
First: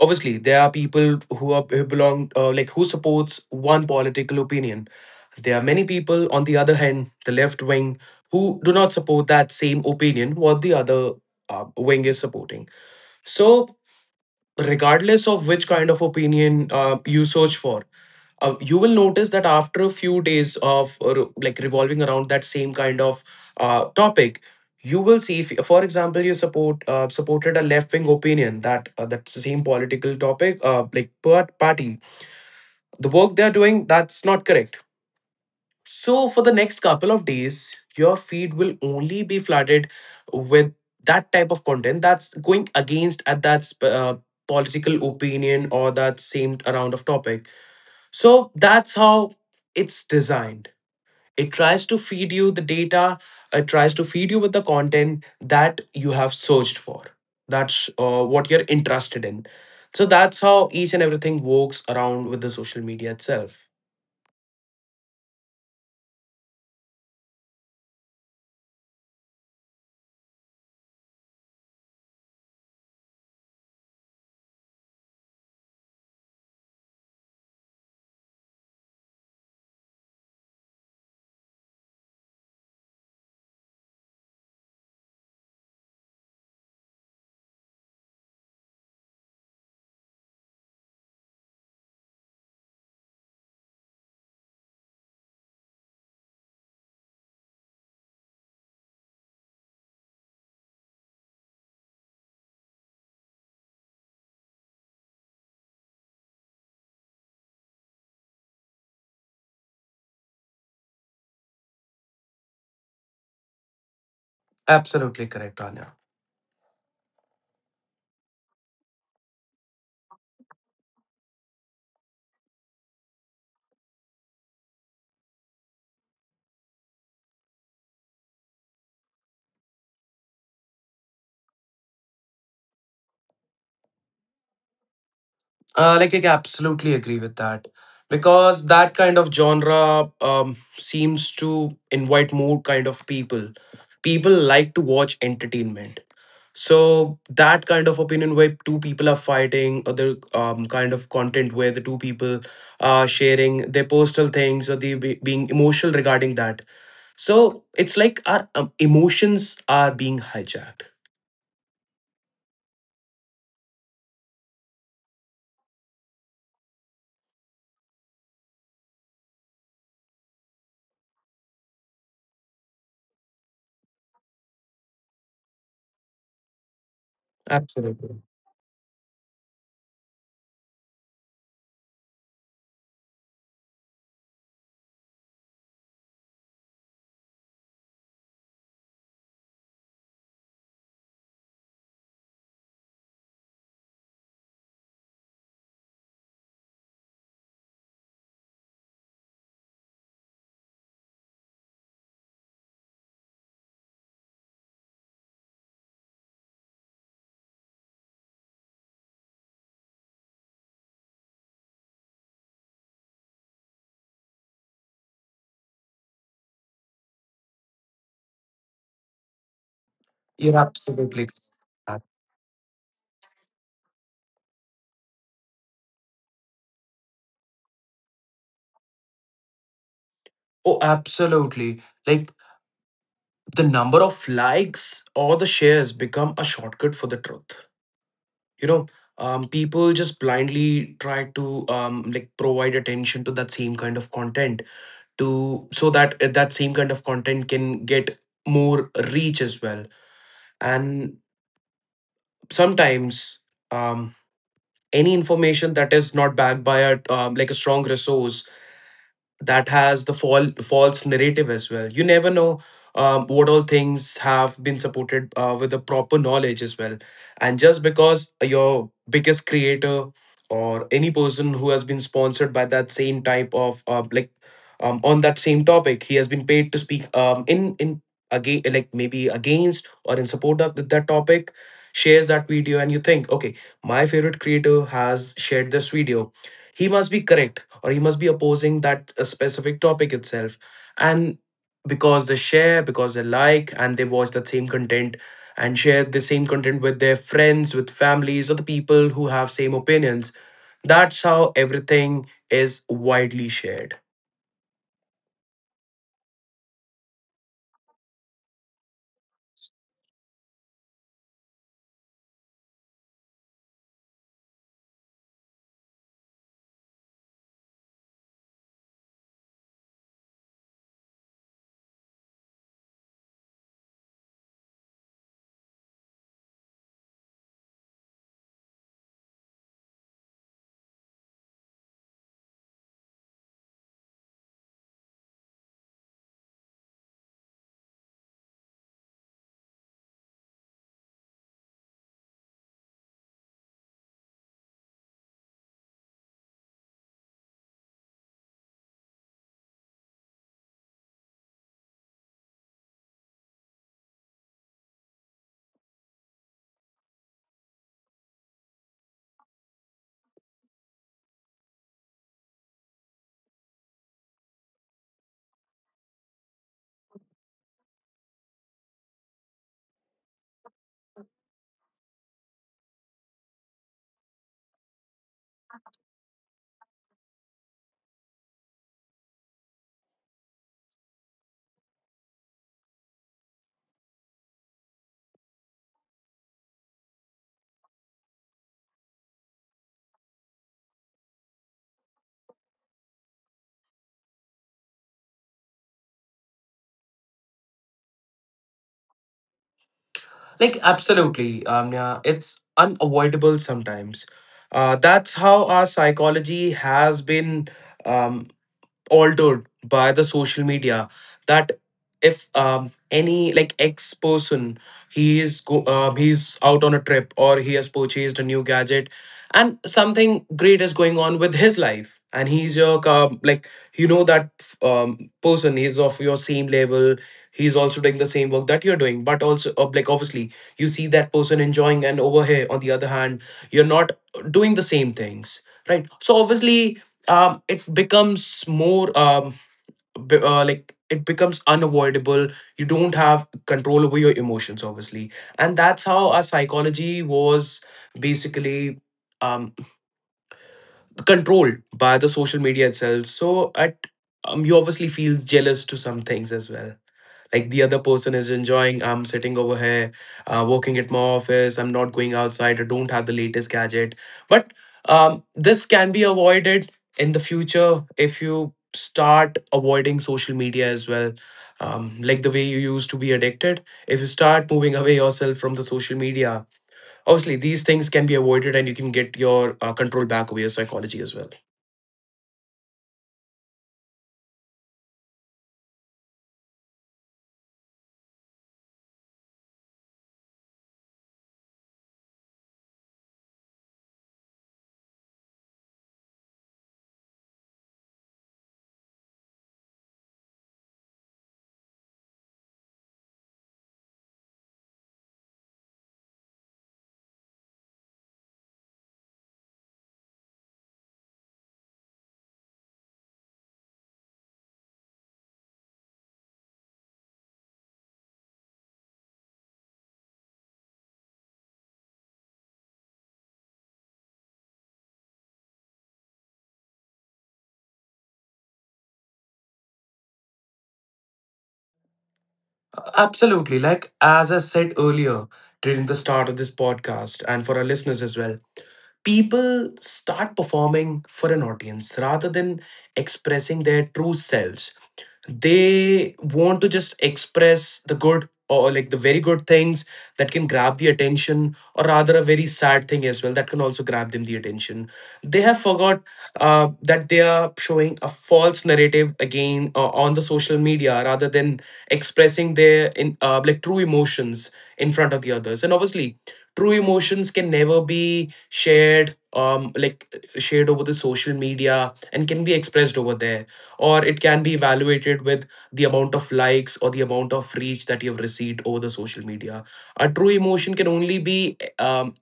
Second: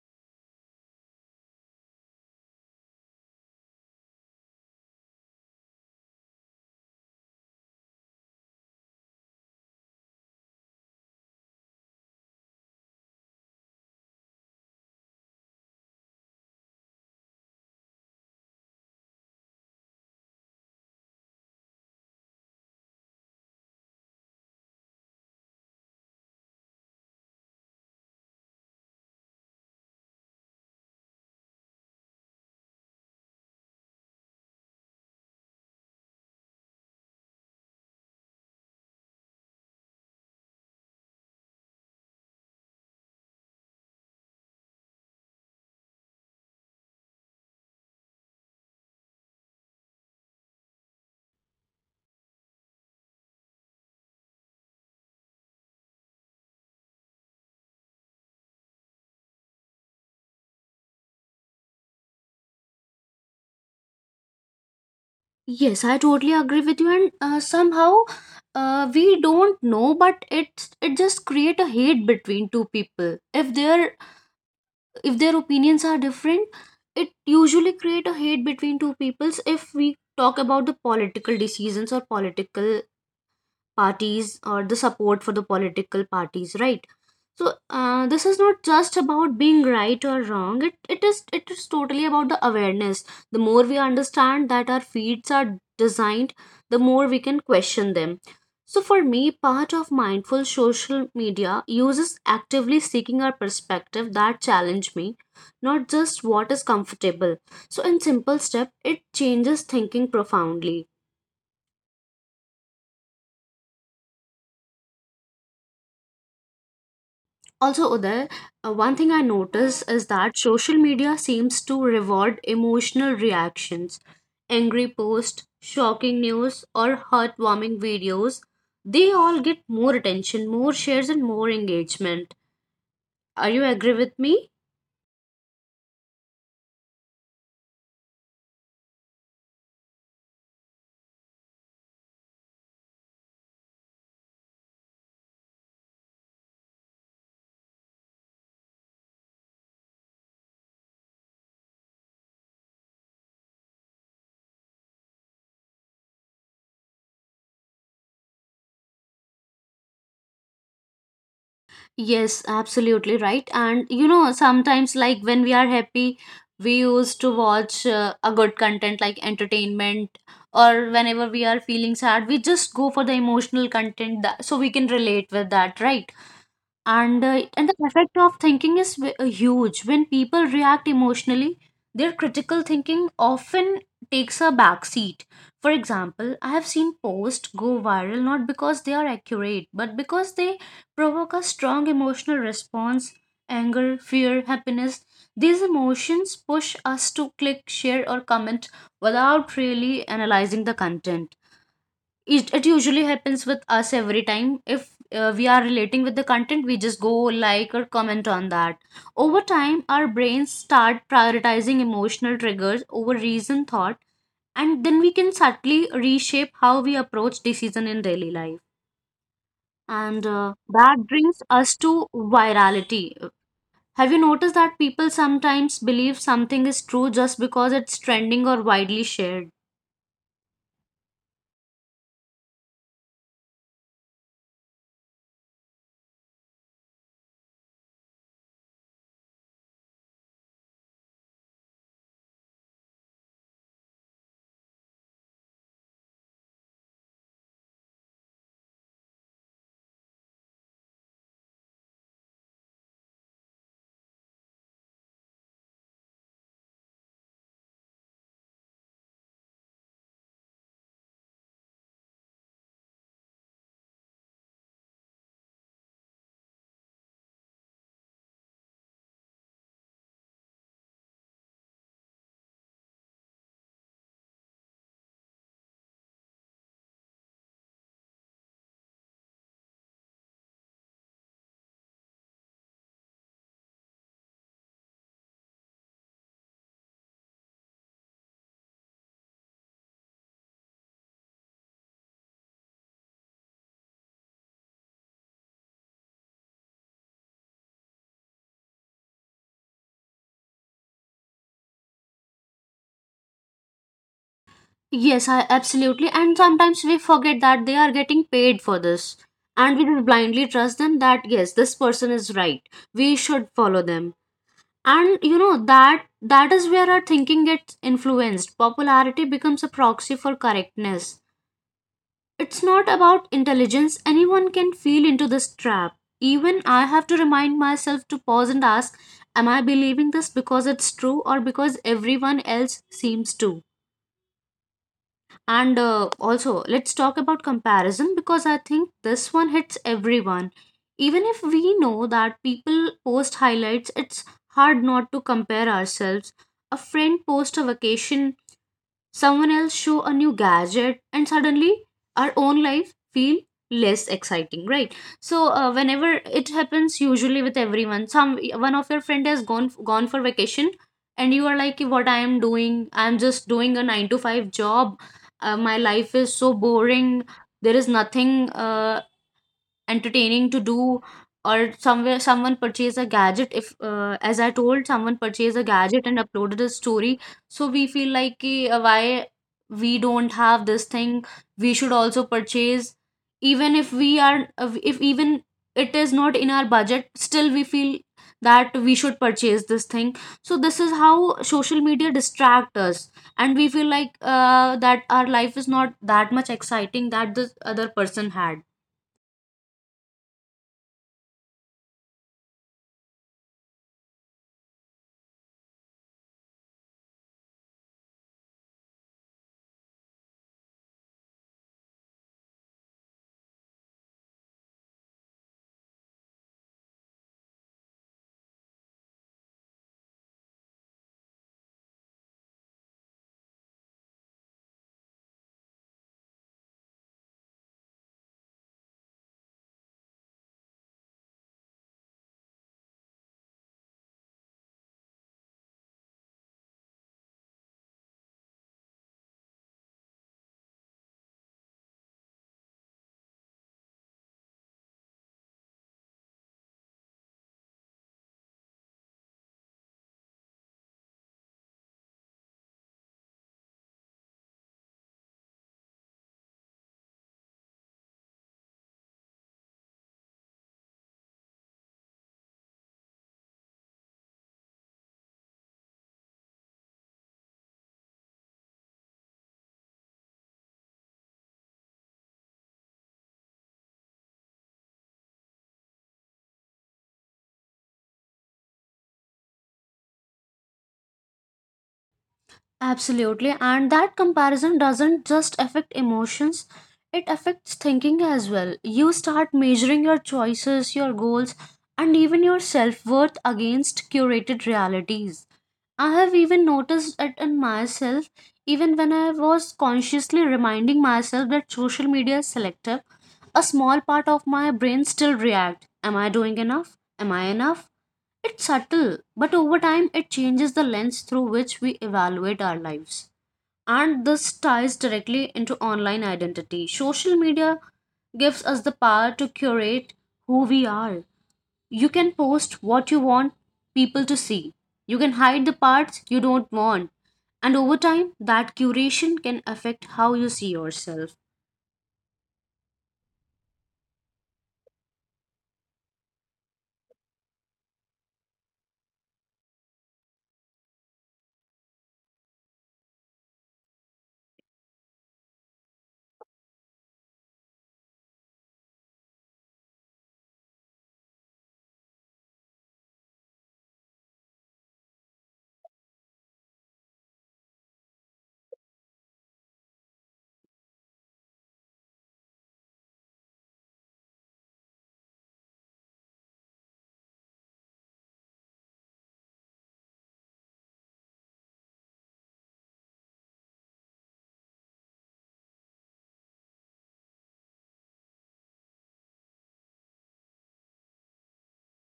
Speaker 2: obviously there are people who are, who belong, like, who supports one political opinion. There are many people on the other hand, the left wing, who do not support that same opinion what the other wing is supporting. So, regardless of which kind of opinion you search for, you will notice that after a few days of like revolving around that same kind of topic, you will see if, for example, you supported a left wing opinion that, that same political topic, party, the work they're doing, that's not correct. So, for the next couple of days, your feed will only be flooded with that type of content that's going against at that political opinion or that same around of topic. So, that's how it's designed. It tries to feed you the data, it tries to feed you with the content that you have searched for. That's what you're interested in. So, that's how each and everything works around with the social media itself.
Speaker 1: Yes, I totally agree with you, and somehow we don't know, but it just create a hate between two people. If their opinions are different, it usually create a hate between two peoples. If we talk about the political decisions or political parties, or the support for the political parties, right? So this is not just about being right or wrong, it is, it is totally about the awareness. The more we understand that our feeds are designed, the more we can question them. So for me, part of mindful social media use is actively seeking our perspective that challenge me, not just what is comfortable. So in simple step, it changes thinking profoundly.
Speaker 2: Absolutely correct, Anya.
Speaker 1: Also, Uday, one thing I notice is that social media seems to reward emotional reactions. Angry posts, shocking news, or heartwarming videos, they all get more attention, more shares, and more engagement. Are you agree with me?
Speaker 2: Like, I can absolutely agree with that, because that kind of genre, seems to invite more kind of people. People like to watch entertainment, so that kind of opinion where two people are fighting, or the, kind of content where the two people are sharing their personal things or they being emotional regarding that. So it's like our, emotions are being hijacked.
Speaker 1: Yes, absolutely right. And, sometimes like when we are happy, we used to watch a good content like entertainment, or whenever we are feeling sad, we just go for the emotional content that so we can relate with that, right? And and
Speaker 2: Absolutely,
Speaker 1: the effect of thinking is huge when people react emotionally. Their critical thinking often takes a back seat. For example, I have seen posts go viral not because they are accurate, but because they provoke a strong emotional response. Anger, fear, happiness, these emotions push us to click, share, or comment without really analyzing the content. It usually happens with us every time. If we are relating with the content, we just go like or comment on that. Over time, our brains start prioritizing emotional triggers over reason thought, and then we can subtly reshape how we approach decision in daily life.
Speaker 2: you're
Speaker 1: And
Speaker 2: absolutely
Speaker 1: that
Speaker 2: correct.
Speaker 1: brings us to virality. Have you noticed that people sometimes believe something is true just because it's trending or widely shared?
Speaker 2: Oh, absolutely. Like, the number of likes or the shares become a shortcut for the truth, you know. People just blindly try to, like, provide attention to that same kind of content, to so that, that same kind of content can get more reach as well. And sometimes, um, any information that is not backed by a, like, a strong resource, that has the fall false narrative as well. You never know, what all things have been supported, with the proper knowledge as well. And just because your biggest creator or any person who has been sponsored by that same type of, like, on that same topic, he has been paid to speak, in again, like maybe against or in support of that topic, shares that video and you think, okay, my favorite creator has shared this video, he must be correct, or he must be opposing that, specific topic itself. And because they share, because they like and they watch that same content, and share the same content with their friends, with families, or the people who have same opinions, that's how everything is widely shared.
Speaker 1: Yes, I absolutely. And sometimes we forget that they are getting paid for this. And we just blindly trust them that yes, this person is right. We should follow them. And you know that is where our thinking gets influenced. Popularity becomes a proxy for correctness. It's not about intelligence. Anyone can feel into this trap. Even I have to remind myself to pause and ask, am I believing this because it's true or because everyone else seems to? And also, let's talk about comparison because I think this one hits everyone. Even if we know that people post highlights, it's hard not to compare ourselves. A friend posts a vacation, someone else show a new gadget, and suddenly our own life feel less exciting, right? So whenever it happens usually with everyone, some one of your friend has gone for vacation, and you are like, what I am doing? I am just doing a 9 to 5 job. My life is so boring, there is nothing entertaining to do. Or somewhere someone purchased a gadget, if as I told, someone purchased a gadget and uploaded a story, so we feel like "Ki, why we don't have this thing, we should also purchase." Even if we are if even it is not in our budget, still we feel that we should purchase this thing. So this is how social media distract us, and we feel like that our life is not that much exciting that this other person had.
Speaker 2: Like, absolutely, amnya, it's unavoidable sometimes. That's how our psychology has been, um. altered by the social media, that if, any like ex person, he he's out on a trip or he has purchased a new gadget, and something great is going on with his life, and he's your, like, you know that, person is of your same level, he's also doing the same work that you're doing, but also, like, obviously you see that person enjoying, and over here on the other hand, you're not doing the same things, right? So obviously, it becomes more, like, it becomes unavoidable. You don't have control over your emotions, obviously, and that's how our psychology was basically, um, controlled by the social media itself. So at, you obviously feel jealous to some things as well, like the other person is enjoying, I'm sitting over here, working at my office, I'm not going outside, I don't have the latest gadget. But, this can be avoided in the future if you start avoiding social media as well, like the way you used to be addicted. If you start moving away yourself from the social media, obviously, these things can be avoided and you can get your, control back over your psychology as well.
Speaker 1: Absolutely, and that comparison doesn't just affect emotions, it affects thinking as well. You start measuring your choices, your goals, and even your self worth against curated realities. I have even noticed it in myself, even when I was consciously reminding myself that social media is selective, a small part of my brain still react. Am I doing enough? Am I enough? It's subtle, but over time it changes the lens through which we evaluate our lives. And this ties directly into online identity. Social media gives us the power to curate who we are. You can post what you want people to see, you can hide the parts you don't want. And over time, that curation can affect how you see yourself.
Speaker 2: Absolutely. Like, as I said earlier, during the start of this podcast and for our listeners as well. People start performing for an audience rather than expressing their true selves. They want to just express the good, or like the very good things that can grab the attention, or rather a very sad thing as well that can also grab them the attention. They have forgot, that they are showing a false narrative again, on the social media rather than expressing their, in like, true emotions in front of the others. And obviously, true emotions can never be shared, like, shared over the social media and can be expressed over there, or it can be evaluated with the amount of likes or the amount of reach that you've received over the social media. A true emotion can only be,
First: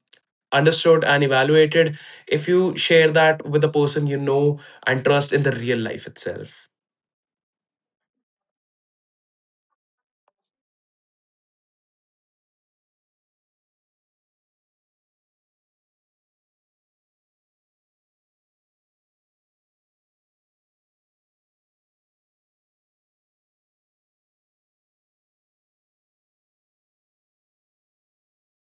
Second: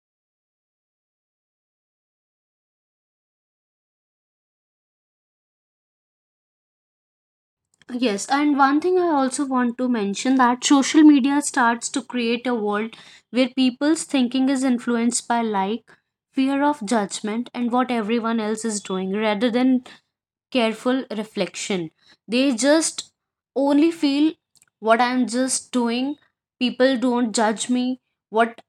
Speaker 2: understood and evaluated if you share that with a person you know and trust in the real life itself.
Speaker 1: Yes, and one thing I also want to mention, that social media starts to create a world where people's thinking is influenced by like, fear of judgment, and what everyone else is doing rather than careful reflection. They just only feel what I'm just doing, people don't judge me, what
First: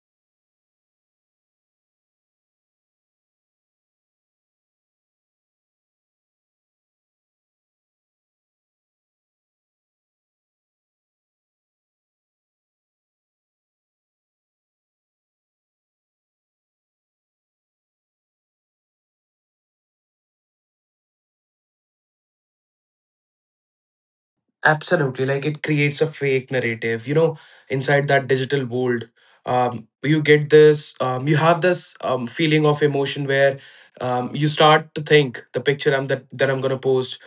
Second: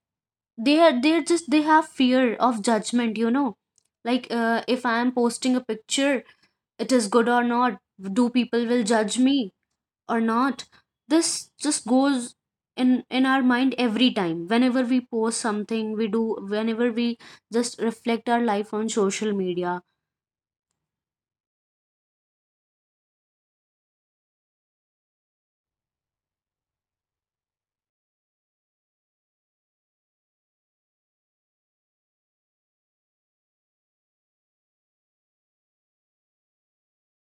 Speaker 1: they're just, they have fear of judgment, Like if I'm posting a picture, it is good or not, do people will judge me or not, this just goes in our mind every time whenever we post something we do, whenever we just reflect our life on social media.
Speaker 2: Absolutely, like, it creates a fake narrative, you know, inside that digital world. You get this, you have this, feeling of emotion where, you start to think, the picture I'm that I'm gonna post,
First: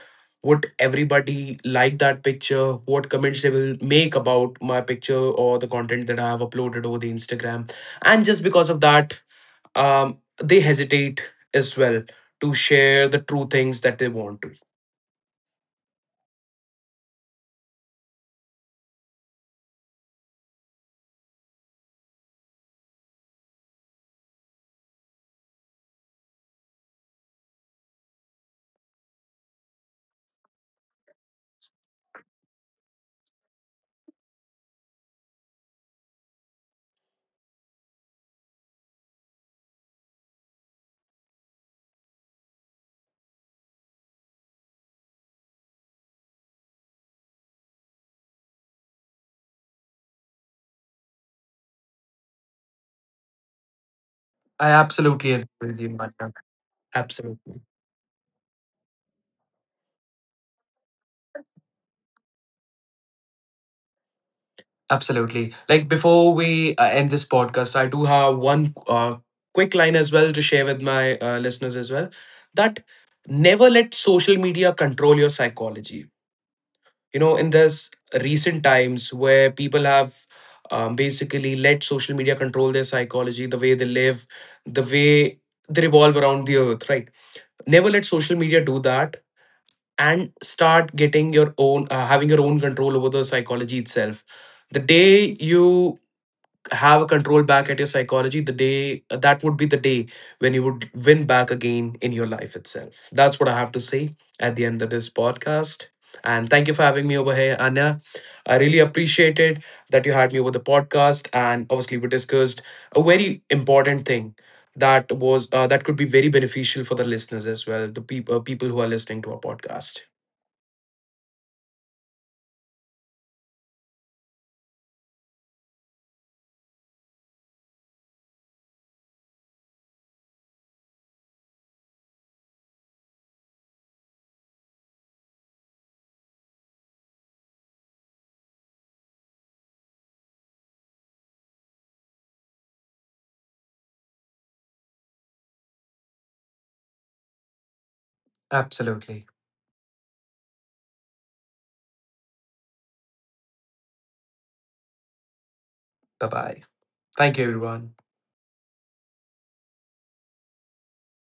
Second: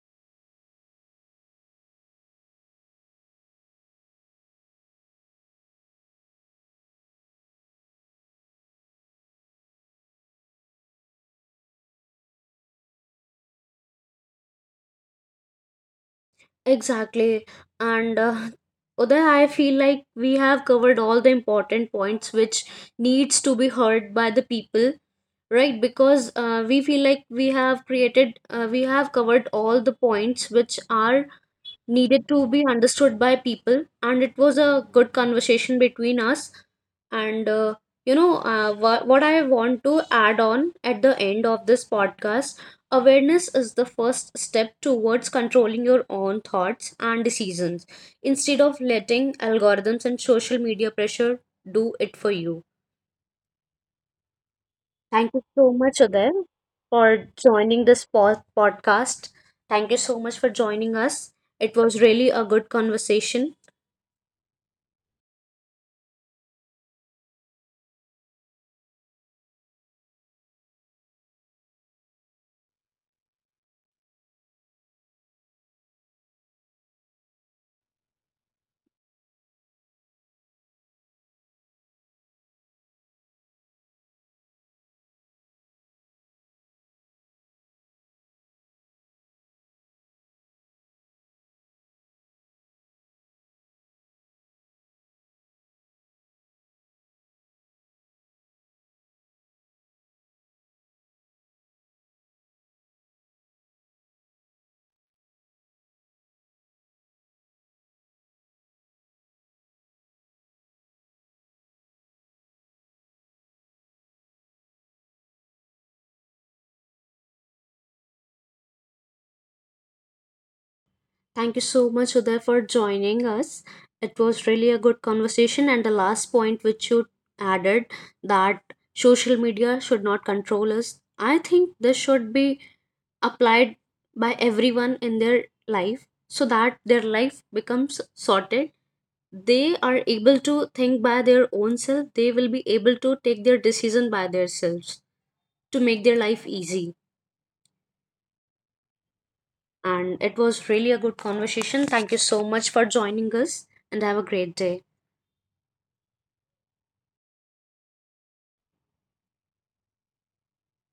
Speaker 2: would everybody like that picture, what comments they will make about my picture or the content that I have uploaded over the Instagram. And just because of that, um, they hesitate as well to share the true things that they want to.
Speaker 1: Exactly. And Uday, I feel like we have covered all the important points which needs to be heard by the people, right? Because we feel like we have we have covered all the points which are needed to be understood by people, and it was a good conversation between us. And what I want to add on at the end of this podcast: awareness is the first step towards controlling your own thoughts and decisions, instead of letting algorithms and social media pressure do it for you.
Speaker 2: I absolutely
Speaker 1: Thank you
Speaker 2: agree
Speaker 1: so
Speaker 2: with you,
Speaker 1: much,
Speaker 2: Manya.
Speaker 1: Adair, for
Speaker 2: Absolutely.
Speaker 1: joining this podcast. Thank you so much for joining us. It was really a good conversation.
Speaker 2: Absolutely, like, before we, end this podcast, I do have one, quick line as well to share with my, listeners as well, that never let social media control your psychology. You know, in this recent times where people have, basically let social media control their psychology, the way they live, the way they revolve around the earth, right? Never let social media do that, and start getting your own, having your own control over the psychology itself. The day you have a control back at your psychology, the day, that would be the day when you would win back again in your life itself. That's what I have to say at the end of this podcast. And thank you for having me over here, Anya. I really appreciated that you had me over the podcast, and obviously we discussed a very important thing, that was, that could be very beneficial for the listeners as well, the people who are listening to our podcast.
Speaker 1: Thank you so much, Uday, for joining us. It was really a good conversation. And the last point which you added, that social media should not control us, I think this should be applied by everyone in their life, so that their life becomes sorted. They are able to think by their own self, they will be able to take their decision by themselves to make their life easy.
Speaker 2: Absolutely.
Speaker 1: And it was really a good conversation. Thank you so much for joining us and have a great day.
Speaker 2: Bye bye. Thank you, everyone.